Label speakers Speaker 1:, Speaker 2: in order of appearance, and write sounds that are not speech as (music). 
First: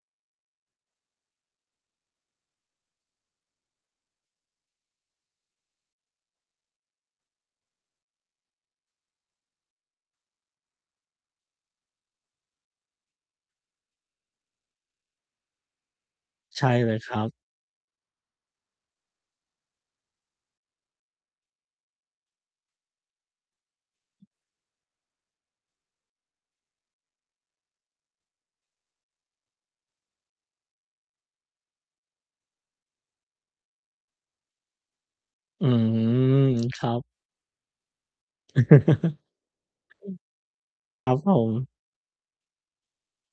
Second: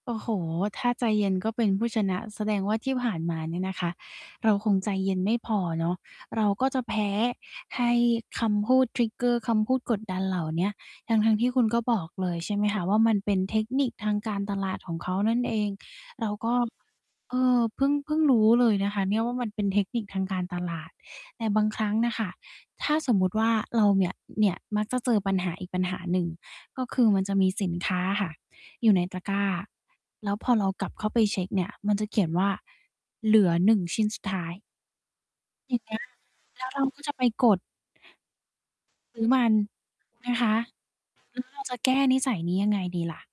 Speaker 1: โอ้โฮ ถ้าใจเย็นก็เป็นผู้ชนะ แสดงว่าที่ผ่านมาเนี่ยนะคะ เราคงใจเย็นไม่พอเนาะ เราก็จะแพ้ให้คำพูด trigger คำพูดกดดันเหล่าเนี้ย ทั้ง ๆ ที่คุณก็บอกเลยใช่ไหมคะ ว่ามันเป็นเทคนิคทางการตลาดของเขานั่นเอง เราก็
Speaker 2: ใช่เลยครั
Speaker 1: เ
Speaker 2: บ
Speaker 1: ออ เพิ่ง เพิ่งรู้เลยนะคะเนี่ยว่า มันเป็นเทคนิคทางการตลาด แต่บางครั้งน่ะค่ะ ถ้าสมมุติว่าเราเนี่ย เนี่ยมักจะเจอปัญหาอีกปัญหาหนึ่ง ก็คือมันจะมีสินค้าอะค่ะอยู่ในตะกร้า แล้วพอเรา กลับเข้าไปเช็กเนี่ยมันจะเขียนว่าเหลือ 1 ชิ้นสุดท้าย
Speaker 2: อื
Speaker 1: อย่างเงี้
Speaker 2: ม
Speaker 1: ย แล้วเ
Speaker 2: ค
Speaker 1: รา
Speaker 2: รั
Speaker 1: ก็
Speaker 2: บ
Speaker 1: จะไปกด
Speaker 2: (laughs) อืม
Speaker 1: ซื้อมัน นะ คะ แ
Speaker 2: ครับผ
Speaker 1: ล้วเรา
Speaker 2: ม
Speaker 1: จะ แก้นิสัยนี้ยังไงดีล่ะ?